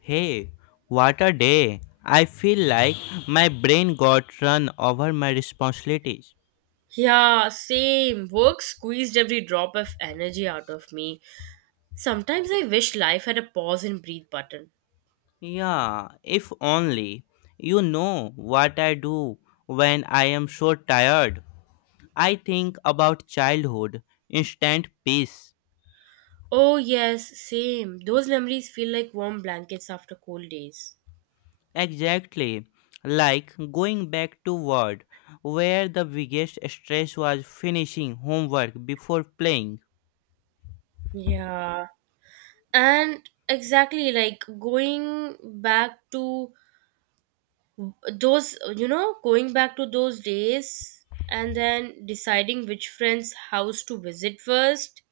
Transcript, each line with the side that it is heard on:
left: Hey, what a day! I feel like my brain got run over my responsibilities.
right: Yeah, same. Work squeezed every drop of energy out of me. Sometimes I wish life had a pause and breathe button.
left: Yeah, if only you know what I do when I am so tired. I think about childhood, instant peace.
right: Oh, yes, same. Those memories feel like warm blankets after cold days.
left: Exactly, like going back to world where the biggest stress was finishing homework before playing.
right: Yeah. And exactly like going back to those days and then deciding which friend's house to visit first.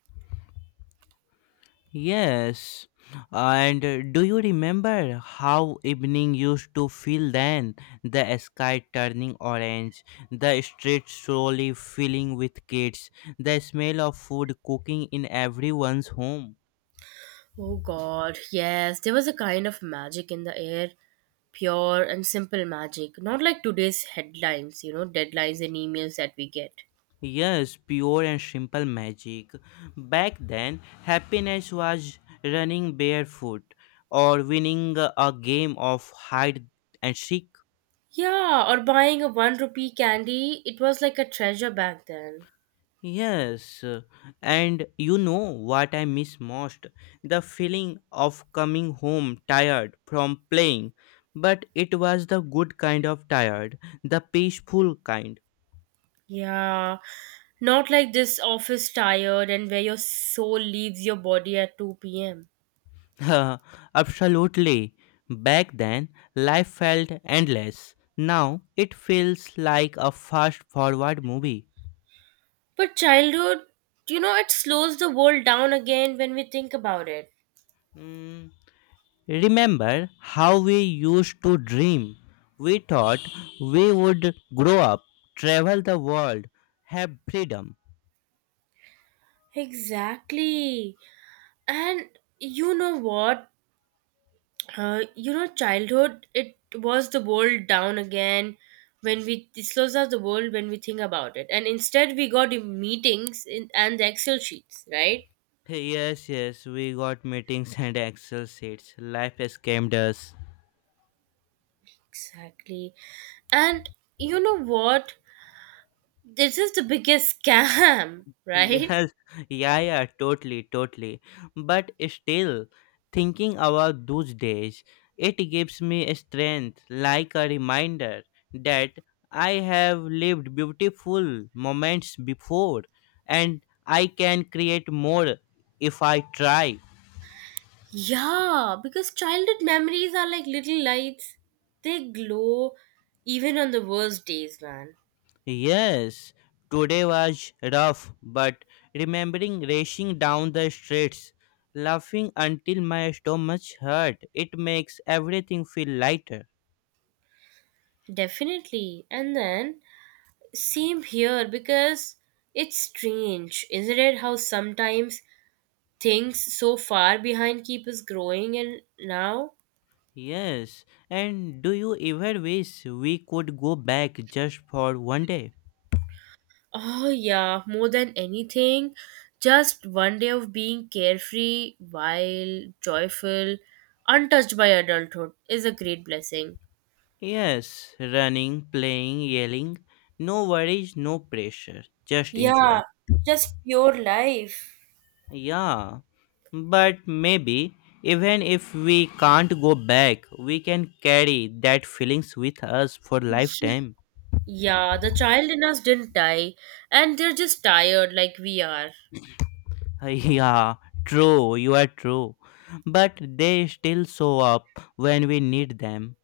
left: Yes. And do you remember how evening used to feel then? The sky turning orange, the street slowly filling with kids, the smell of food cooking in everyone's home.
right: Oh god, yes, there was a kind of magic in the air, pure and simple magic, not like today's headlines, deadlines and emails that we get.
left: Yes, pure and simple magic. Back then, happiness was running barefoot or winning a game of hide and seek.
right: Yeah, or buying a 1 rupee candy, it was like a treasure back then.
left: Yes, and you know what I miss most? The feeling of coming home tired from playing. But it was the good kind of tired, the peaceful kind.
right: Yeah, not like this office tired and where your soul leaves your body at 2 pm.
left: Absolutely. Back then, life felt endless. Now, it feels like a fast forward movie.
right: But childhood, it slows the world down again when we think about it.
left: Mm, remember how we used to dream? We thought we would grow up, travel the world, have freedom.
right: Exactly. And you know what? You know childhood, it was the world down again when we it slows us the world when we think about it, and instead we got the meetings in, and the excel sheets, right?
left: Yes, yes, we got meetings and Excel sheets. Life scammed us.
right: Exactly, and you know what, this is the biggest scam, right?
left: Yes, yeah, yeah, totally, totally. But still, thinking about those days, it gives me strength, like a reminder that I have lived beautiful moments before and I can create more if I try.
right: Yeah, because childhood memories are like little lights, they glow even on the worst days, man.
left: Yes, today was rough, but remembering racing down the streets, laughing until my stomach hurt, it makes everything feel lighter.
right: Definitely. And then same here because it's strange, isn't it? How sometimes things so far behind keep us growing, and now,
left: Yes, and do you ever wish we could go back just for 1 day?
right: oh yeah, more than anything, just one day of being carefree, wild, joyful, untouched by adulthood is a great blessing.
left: Yes, running, playing, yelling, no worries, no pressure, just enjoy.
right: Yeah, just pure life.
left: Yeah, but maybe even if we can't go back, we can carry that feelings with us for lifetime.
right: Yeah, the child in us didn't die, and they're just tired like we are.
left: Yeah, true, you are true. But they still show up when we need them.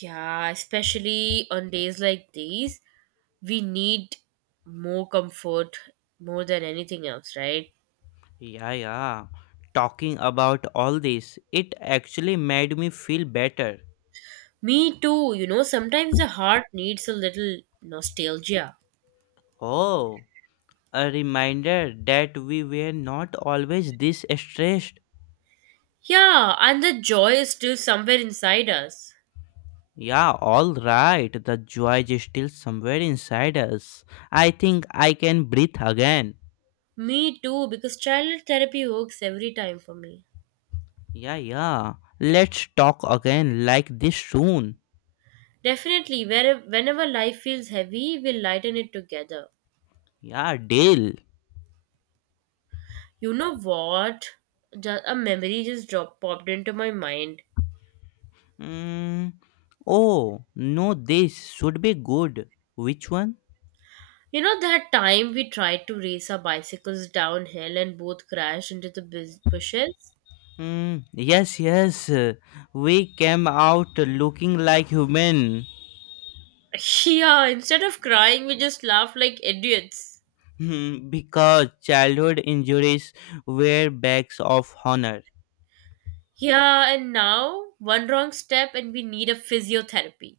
right: Yeah, especially on days like these, we need more comfort more than anything else, right?
left: Yeah, yeah. Talking about all this, it actually made me feel better.
right: Me too, sometimes the heart needs a little nostalgia.
left: Oh, a reminder that we were not always this stressed.
right: Yeah, and the joy is still somewhere inside us.
left: Yeah, all right. The joy is still somewhere inside us. I think I can breathe again.
right: Me too, because childhood therapy works every time for me.
left: Yeah, yeah. Let's talk again like this soon.
right: Definitely, where, whenever life feels heavy, we'll lighten it together.
left: Yeah, deal.
right: You know what? Just a memory just dropped popped into my mind.
left: Mm. Oh, no, this should be good. Which one?
right: You know, that time we tried to race our bicycles downhill and both crashed into the bushes?
left: Mm, yes, yes. We came out looking like human.
right: Yeah, instead of crying, we just laughed like idiots.
left: Hmm, because childhood injuries were bags of honor.
right: Yeah, and now one wrong step and we need a physiotherapy.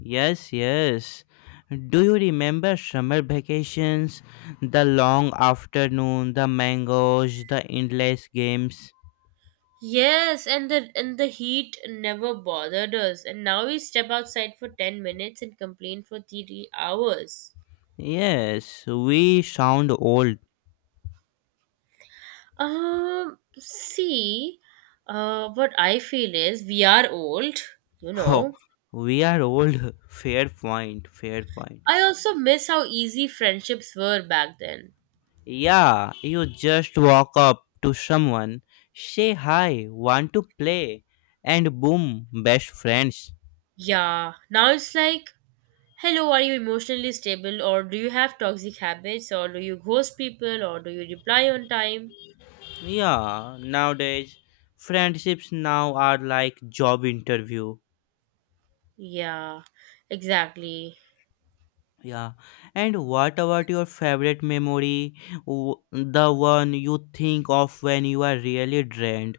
left: Yes, yes. Do you remember summer vacations? The long afternoon, the mangoes, the endless games?
right: Yes, and the heat never bothered us. And now we step outside for 10 minutes and complain for 3 hours.
left: Yes, we sound old.
right: See, what I feel is we are old, you
left: Oh,
right: know.
left: we are old. Fair point, fair point.
right: I also miss how easy friendships were back then.
left: Yeah, you just walk up to someone, say hi, want to play, and boom, best friends.
right: Yeah, now it's like, hello, are you emotionally stable, or do you have toxic habits, or do you ghost people, or do you reply on time?
left: Yeah, nowadays, friendships now are like job interview.
right: Yeah, exactly.
left: Yeah, and what about your favorite memory? The one you think of when you are really drained?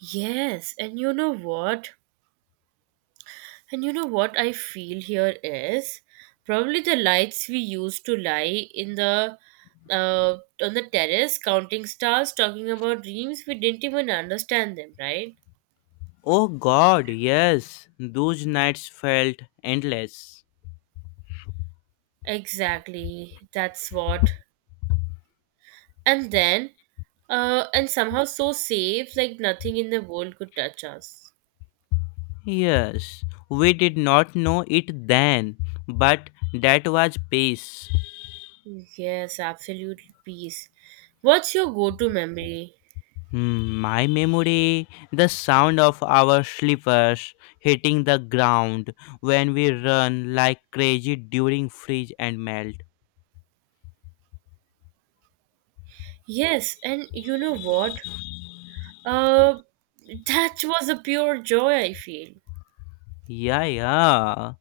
right: Yes, and you know what? And you know what I feel here is probably the lights we used to lie in the on the terrace counting stars, talking about dreams we didn't even understand them, right?
left: Oh god, yes, those nights felt endless.
right: Exactly. That's what. And then, and somehow so safe, like nothing in the world could touch us.
left: Yes, we did not know it then, but that was peace.
right: Yes, absolute peace. What's your go-to memory?
left: Hmm, my memory, the sound of our slippers hitting the ground when we run like crazy during freeze and melt.
right: Yes, and you know what? Uh, that was a pure joy, I feel.
left: Yeah, yeah,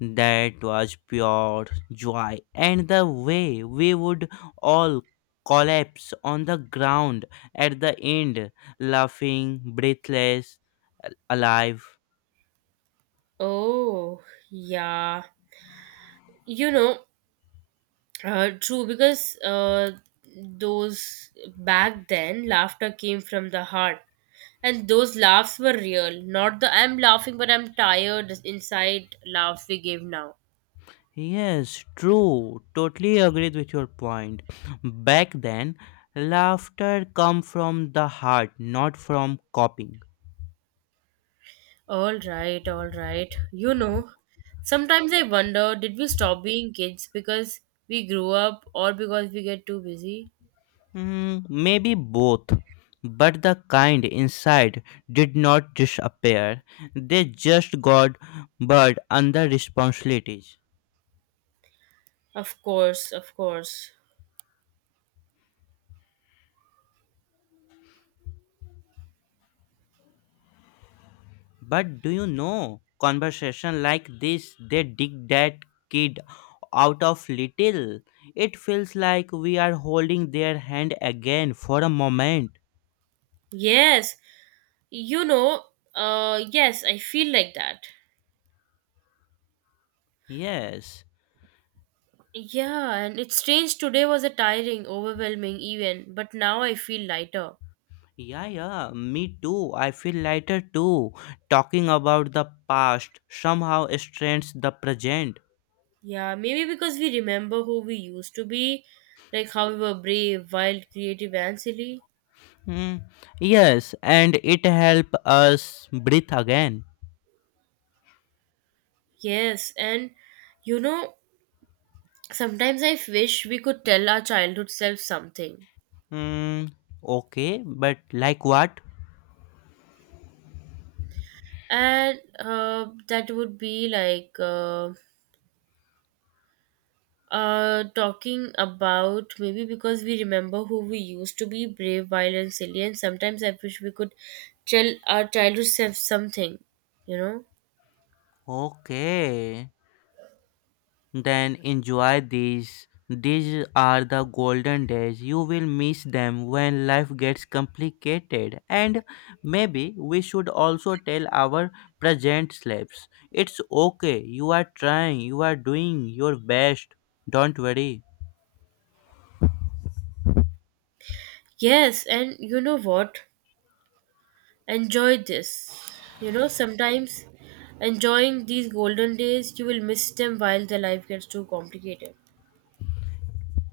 left: that was pure joy. And the way we would all collapse on the ground at the end, laughing, breathless, alive.
right: Oh, yeah. You know, True, because those back then laughter came from the heart, and those laughs were real, not the I'm laughing but I'm tired inside laughs we give now.
left: Yes, true. Totally agreed with your point. Back then, laughter come from the heart, not from copying.
right: All right, all right. You know, sometimes I wonder, did we stop being kids because we grew up or because we get too busy?
left: Mm, maybe both. But the kind inside did not disappear. They just got buried under responsibilities.
right: Of course, of course.
left: But do you know, conversation like this, they dig that kid out of little. It feels like we are holding their hand again for a moment.
right: Yes, you know, yes, I feel like that.
left: Yes.
right: Yeah, and it's strange, today was a tiring, overwhelming even, but now I feel lighter.
left: Yeah, yeah, me too. I feel lighter too. Talking about the past somehow strengthens the present.
right: Yeah, maybe because we remember who we used to be, like how we were brave, wild, creative, and silly.
left: Hmm. Yes, and it helps us breathe again.
right: Yes, and you know, sometimes I wish we could tell our childhood self something.
left: Hmm. Okay, but like what?
right: And that would be like, talking about maybe because we remember who we used to be brave, wild, and silly, and sometimes I wish we could tell our childhood self something, you know.
left: Okay. Then enjoy these. These are the golden days. You will miss them when life gets complicated. And maybe we should also tell our present slaves it's okay. You are trying, you are doing your best. Don't worry.
right: Yes, and you know what, enjoy this. You know, sometimes enjoying these golden days, you will miss them while the life gets too complicated.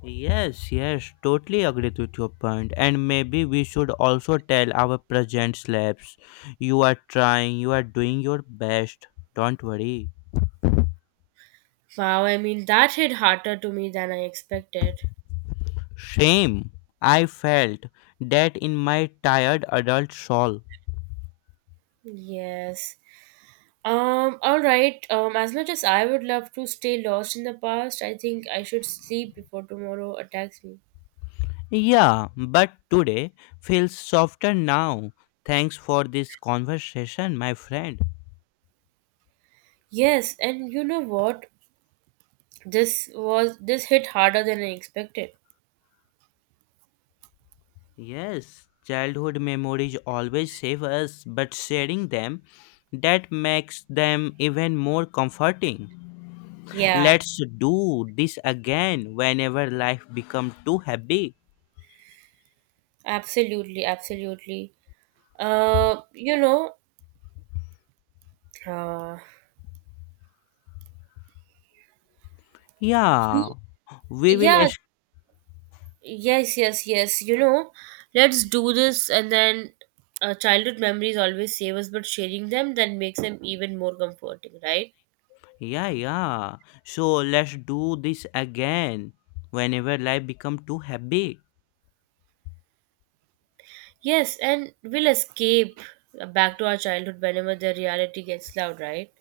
left: Yes, yes, totally agree with your point. And maybe we should also tell our present slaves you are trying, you are doing your best. Don't worry.
right: Wow, I mean, that hit harder to me than I expected.
left: Shame. I felt that in my tired adult soul.
right: Yes. All right. As much as I would love to stay lost in the past, I think I should sleep before tomorrow attacks me.
left: Yeah, but today feels softer now. Thanks for this conversation, my friend.
right: Yes, and you know what? This hit harder than I expected.
left: Yes, childhood memories always save us, but sharing them that makes them even more comforting.
right: Yeah,
left: Let's do this again whenever life becomes too heavy.
right: absolutely, absolutely. Uh, you know, uh,
left: Yeah, we will.
right: yeah, yes, yes, yes. You know, let's do this, and then childhood memories always save us, but sharing them then makes them even more comforting, right?
left: Yeah, yeah. So let's do this again whenever life become too heavy.
right: Yes, and we'll escape back to our childhood whenever the reality gets loud, right?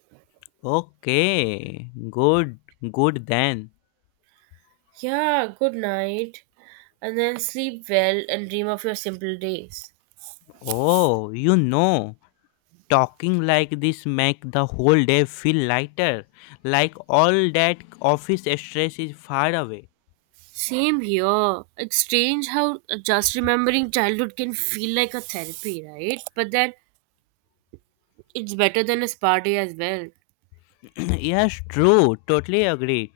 left: Okay, good, good then.
right: Yeah, good night. And then sleep well and dream of your simple days.
left: Oh, you know, talking like this make the whole day feel lighter. Like all that office stress is far away.
right: Same here. It's strange how just remembering childhood can feel like a therapy, right? But then it's better than a spa day as well.
left: Yes, true. Totally agree.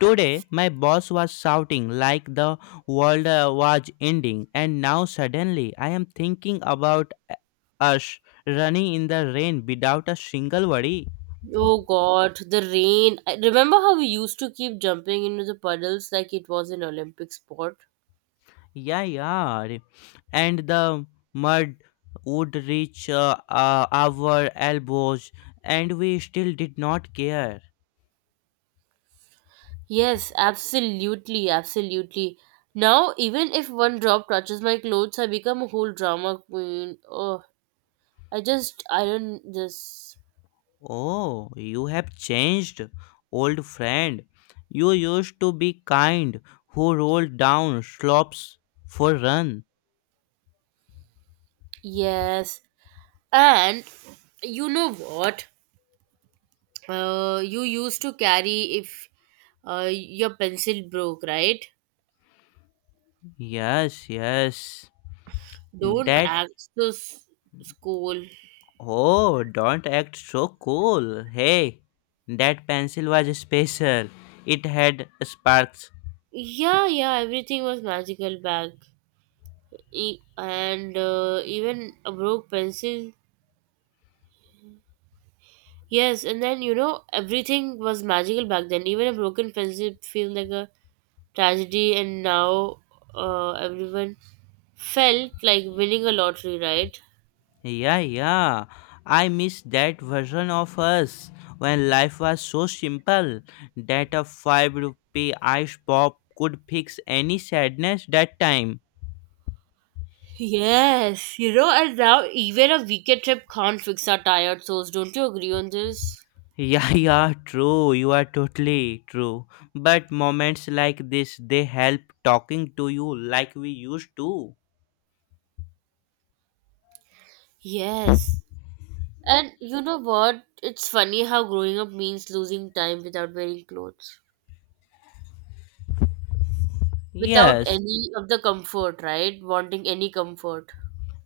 left: Today, my boss was shouting like the world was ending, and now suddenly I am thinking about us running in the rain without a single worry.
right: Oh god, the rain. I remember how we used to keep jumping into the puddles like it was an Olympic sport?
left: Yeah, yeah. And the mud would reach our elbows, and we still did not care.
right: Yes, absolutely, absolutely. Now, even if one drop touches my clothes, I become a whole drama queen. Oh, I just iron this.
left: Oh, you have changed, old friend. You used to be kind, who rolled down slopes for run.
right: Yes. And you know what? You used to carry if your pencil broke, right?
left: Yes, yes.
right: Don't
left: That.
right: ask the school.
left: Oh, don't act so cool. Hey, that pencil was special. It had sparks.
right: Yeah, yeah, everything was magical back. And even a broke pencil. Yes, and then you know everything was magical back then. Even a broken friendship feels like a tragedy, and now everyone felt like winning a lottery, right?
left: Yeah, yeah. I miss that version of us when life was so simple that a 5 rupee ice pop could fix any sadness that time.
right: Yes, you know, and now even a weekend trip can't fix our tired souls. Don't you agree on this?
left: Yeah, yeah, true. You are totally true. But moments like this, they help talking to you like we used to.
right: Yes, and you know what? It's funny how growing up means losing time without wearing clothes, without
left: Yes,
right: any of the comfort, right? Wanting any comfort.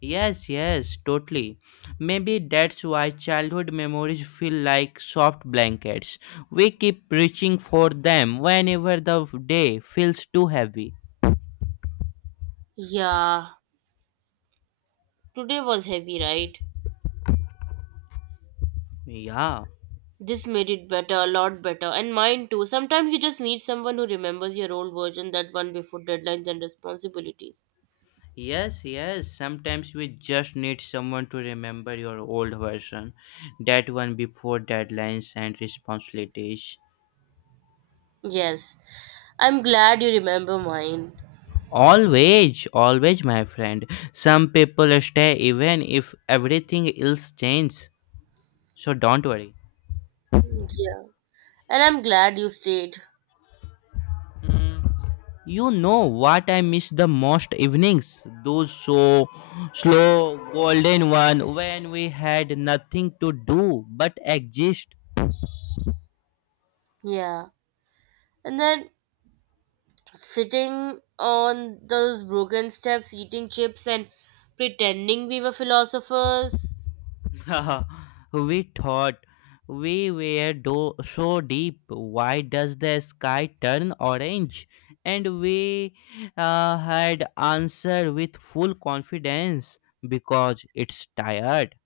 left: yes, yes, totally. Maybe that's why childhood memories feel like soft blankets. We keep reaching for them whenever the day feels too heavy.
right: Yeah, today was heavy, right?
left: Yeah.
right: This made it better, a lot better, and mine too. Sometimes you just need someone who remembers your old version, that one before deadlines and responsibilities.
left: Yes, yes. Sometimes we just need someone to remember your old version. That one before deadlines and responsibilities.
right: Yes, I'm glad you remember mine.
left: Always, always, my friend. Some people stay even if everything else changes. So don't worry.
right: Yeah, and I'm glad you stayed.
left: You know what I miss the most evenings? Those so slow, golden one when we had nothing to do but exist.
right: Yeah, and then sitting on those broken steps, eating chips, and pretending we were philosophers.
left: We thought we were so deep. Why does the sky turn orange? And we had answered with full confidence because it's tired.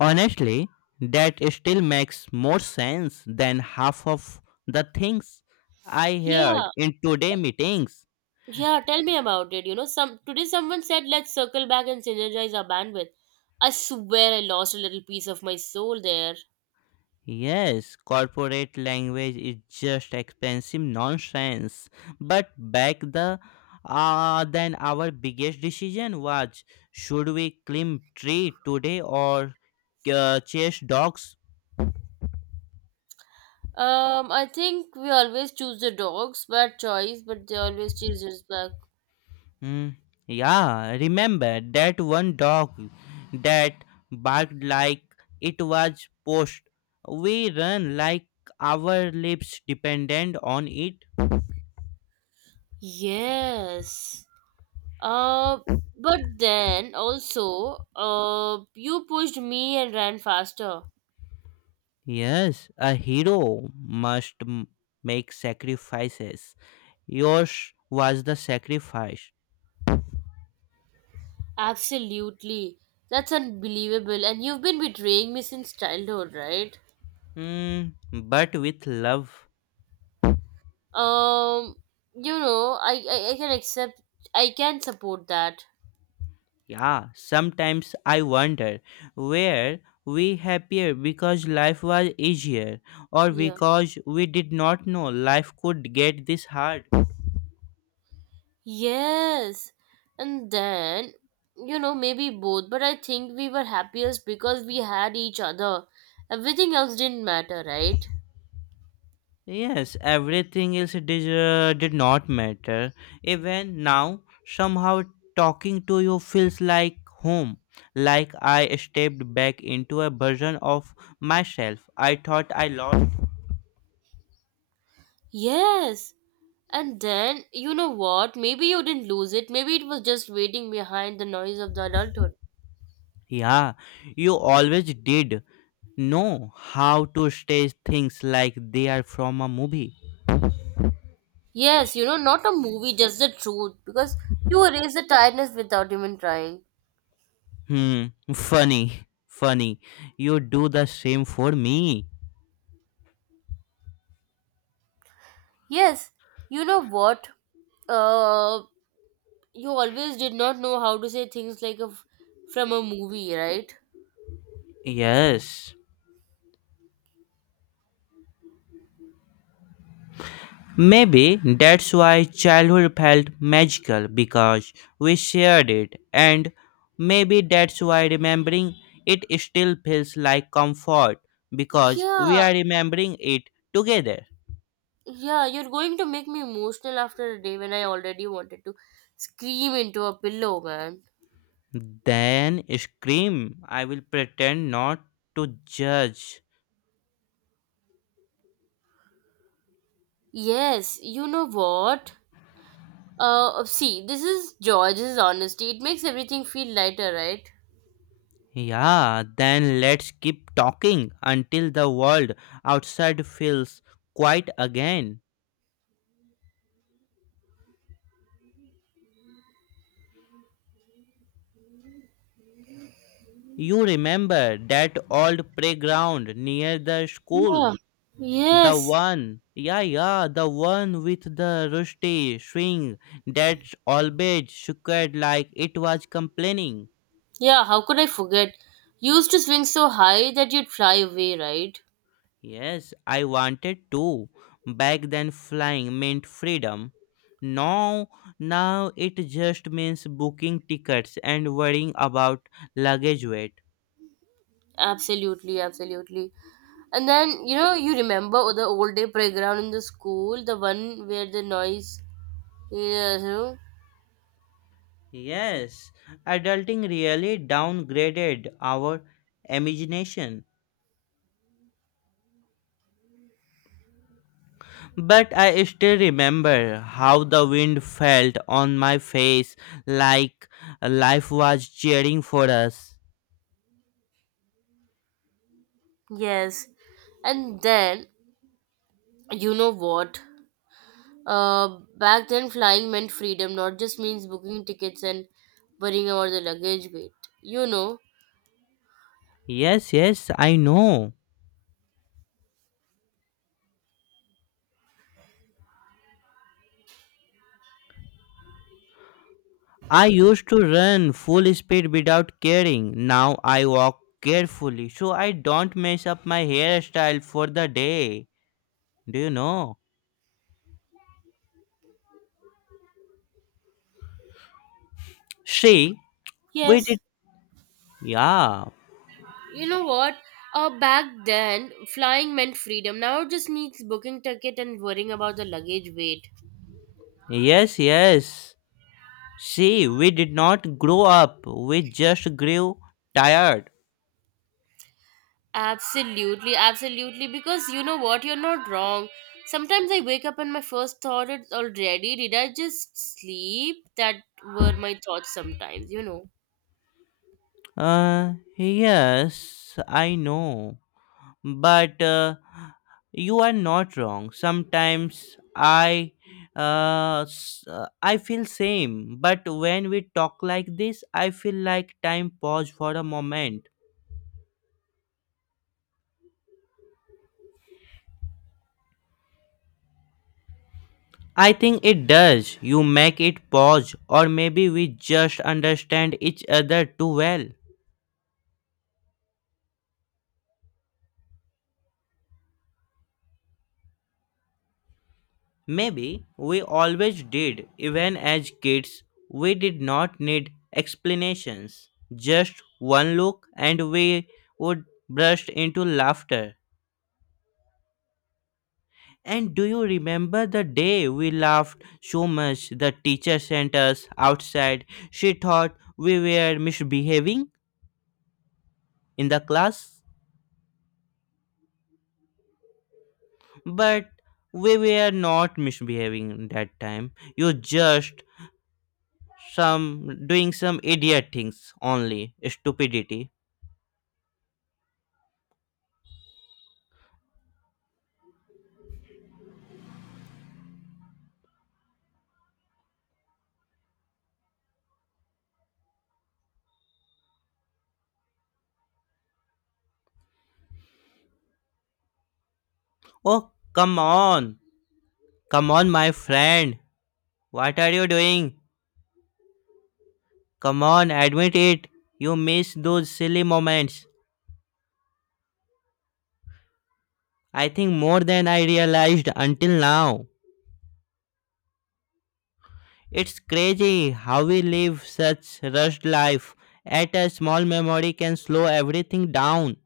left: Honestly, that still makes more sense than half of the things I heard
right: Yeah,
left: in today meetings.
right: yeah, tell me about it. You know, some today someone said let's circle back and synergize our bandwidth. I swear I lost a little piece of my soul there.
left: Yes, corporate language is just expensive nonsense. But back then our biggest decision was should we climb tree today or chase dogs.
right: I think we always choose the dogs, bad choice, but they always choose us back.
left: Hmm. Yeah, remember that one dog that barked like it was post. We run like our lives dependent on it.
right: Yes. Uh, but then also, you pushed me and ran faster.
left: Yes, a hero must make sacrifices. Yours was the sacrifice.
right: Absolutely. That's unbelievable. And you've been betraying me since childhood, right?
left: Hmm, but with love.
right: Um, you know, I can accept. I can support that.
left: Yeah, sometimes I wonder were we happier because life was easier or
right: Yeah.
left: because we did not know life could get this hard?
right: Yes. And then, you know, maybe both, but I think we were happiest because we had each other. Everything else didn't matter, right?
left: Yes, everything else did not matter. Even now, somehow talking to you feels like home. Like I stepped back into a version of myself I thought I lost.
right: Yes. And then, you know what? Maybe you didn't lose it. Maybe it was just waiting behind the noise of the adulthood.
left: Yeah, you always did know how to stage things like they are from a movie.
right: Yes, you know, not a movie, just the truth. Because you erase the tiredness without even trying.
left: Hmm, funny, funny. You do the same for me.
right: Yes, you know what? Uh, you always did not know how to say things like a, from a movie, right?
left: Yes. Maybe that's why childhood felt magical because we shared it, and maybe that's why remembering it still feels like comfort because we
right: Yeah,
left: are remembering it together.
right: yeah, you're going to make me emotional after a day when I already wanted to scream into a pillow, man.
left: Then scream. I will pretend not to judge.
right: Yes, you know what? See, this is George's honesty. It makes everything feel lighter, right?
left: Yeah, then let's keep talking until the world outside feels quiet again. You remember that old playground near the school?
right: Yeah.
left: The
right: Yes.
left: one, yeah, yeah, the one with the rusty swing that always shook like it was complaining.
right: Yeah, how could I forget? You used to swing so high that you'd fly away, right?
left: Yes, I wanted to. Back then, flying meant freedom. Now, now it just means booking tickets and worrying about luggage weight.
right: Absolutely, absolutely. And then, you know, you remember the old day playground in the school, the one where the noise, yeah, you know?
left: Yes, adulting really downgraded our imagination. But I still remember how the wind felt on my face like life was cheering for us.
right: Yes. And then, you know what? Back then, flying meant freedom, not just means booking tickets and worrying about the luggage weight. You know?
left: Yes, yes, I know. I used to run full speed without caring. Now I walk carefully so I don't mess up my hairstyle for the day. Do you know? See, we
right: Yes.
left: did. Yeah.
right: You know what? Back then, flying meant freedom. Now it just means booking ticket and worrying about the luggage weight.
left: Yes, yes. See, we did not grow up. We just grew tired.
right: Absolutely, absolutely. Because you know what? You're not wrong. Sometimes I wake up and my first thought is already, did I just sleep? That were my thoughts sometimes, you know.
left: Yes, I know, but you are not wrong. Sometimes I feel same, but when we talk like this I feel like time pause for a moment. I think it does. You make it pause, or maybe we just understand each other too well. Maybe we always did, even as kids, we did not need explanations. Just one look and we would burst into laughter. And do you remember the day we laughed so much the teacher sent us outside? She thought we were misbehaving in the class, but we were not misbehaving that time. You just some doing some idiot things only stupidity. Oh, come on. Come on, my friend. What are you doing? Come on, admit it. You miss those silly moments. I think more than I realized until now. It's crazy how we live such rushed life. At a small memory can slow everything down.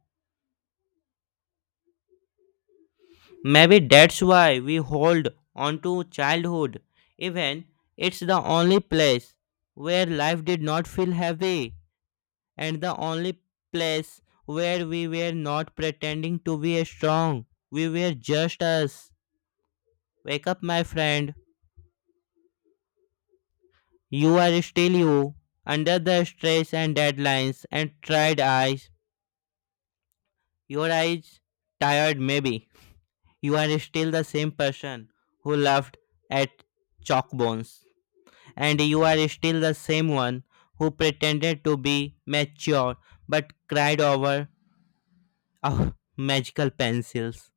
left: Maybe that's why we hold on to childhood. Even it's the only place where life did not feel heavy, and the only place where we were not pretending to be strong. We were just us. Wake up, my friend. You are still you, under the stress and deadlines and tired eyes. Your eyes tired, maybe. You are still the same person who laughed at chalkbones, and you are still the same one who pretended to be mature but cried over our magical pencils.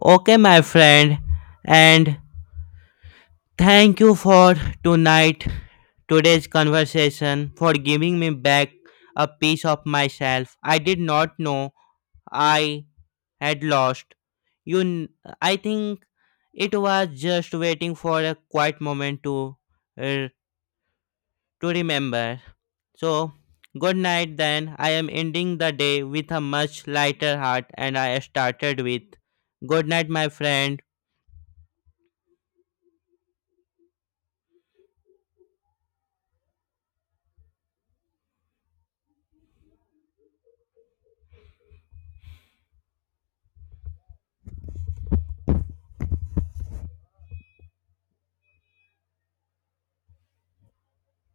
left: Okay, my friend, and thank you for tonight, today's conversation, for giving me back a piece of myself. I did not know I had lost. You, kn- I think it was just waiting for a quiet moment uh, to remember. So, good night. Then I am ending the day with a much lighter heart, and I started with good night, my friend.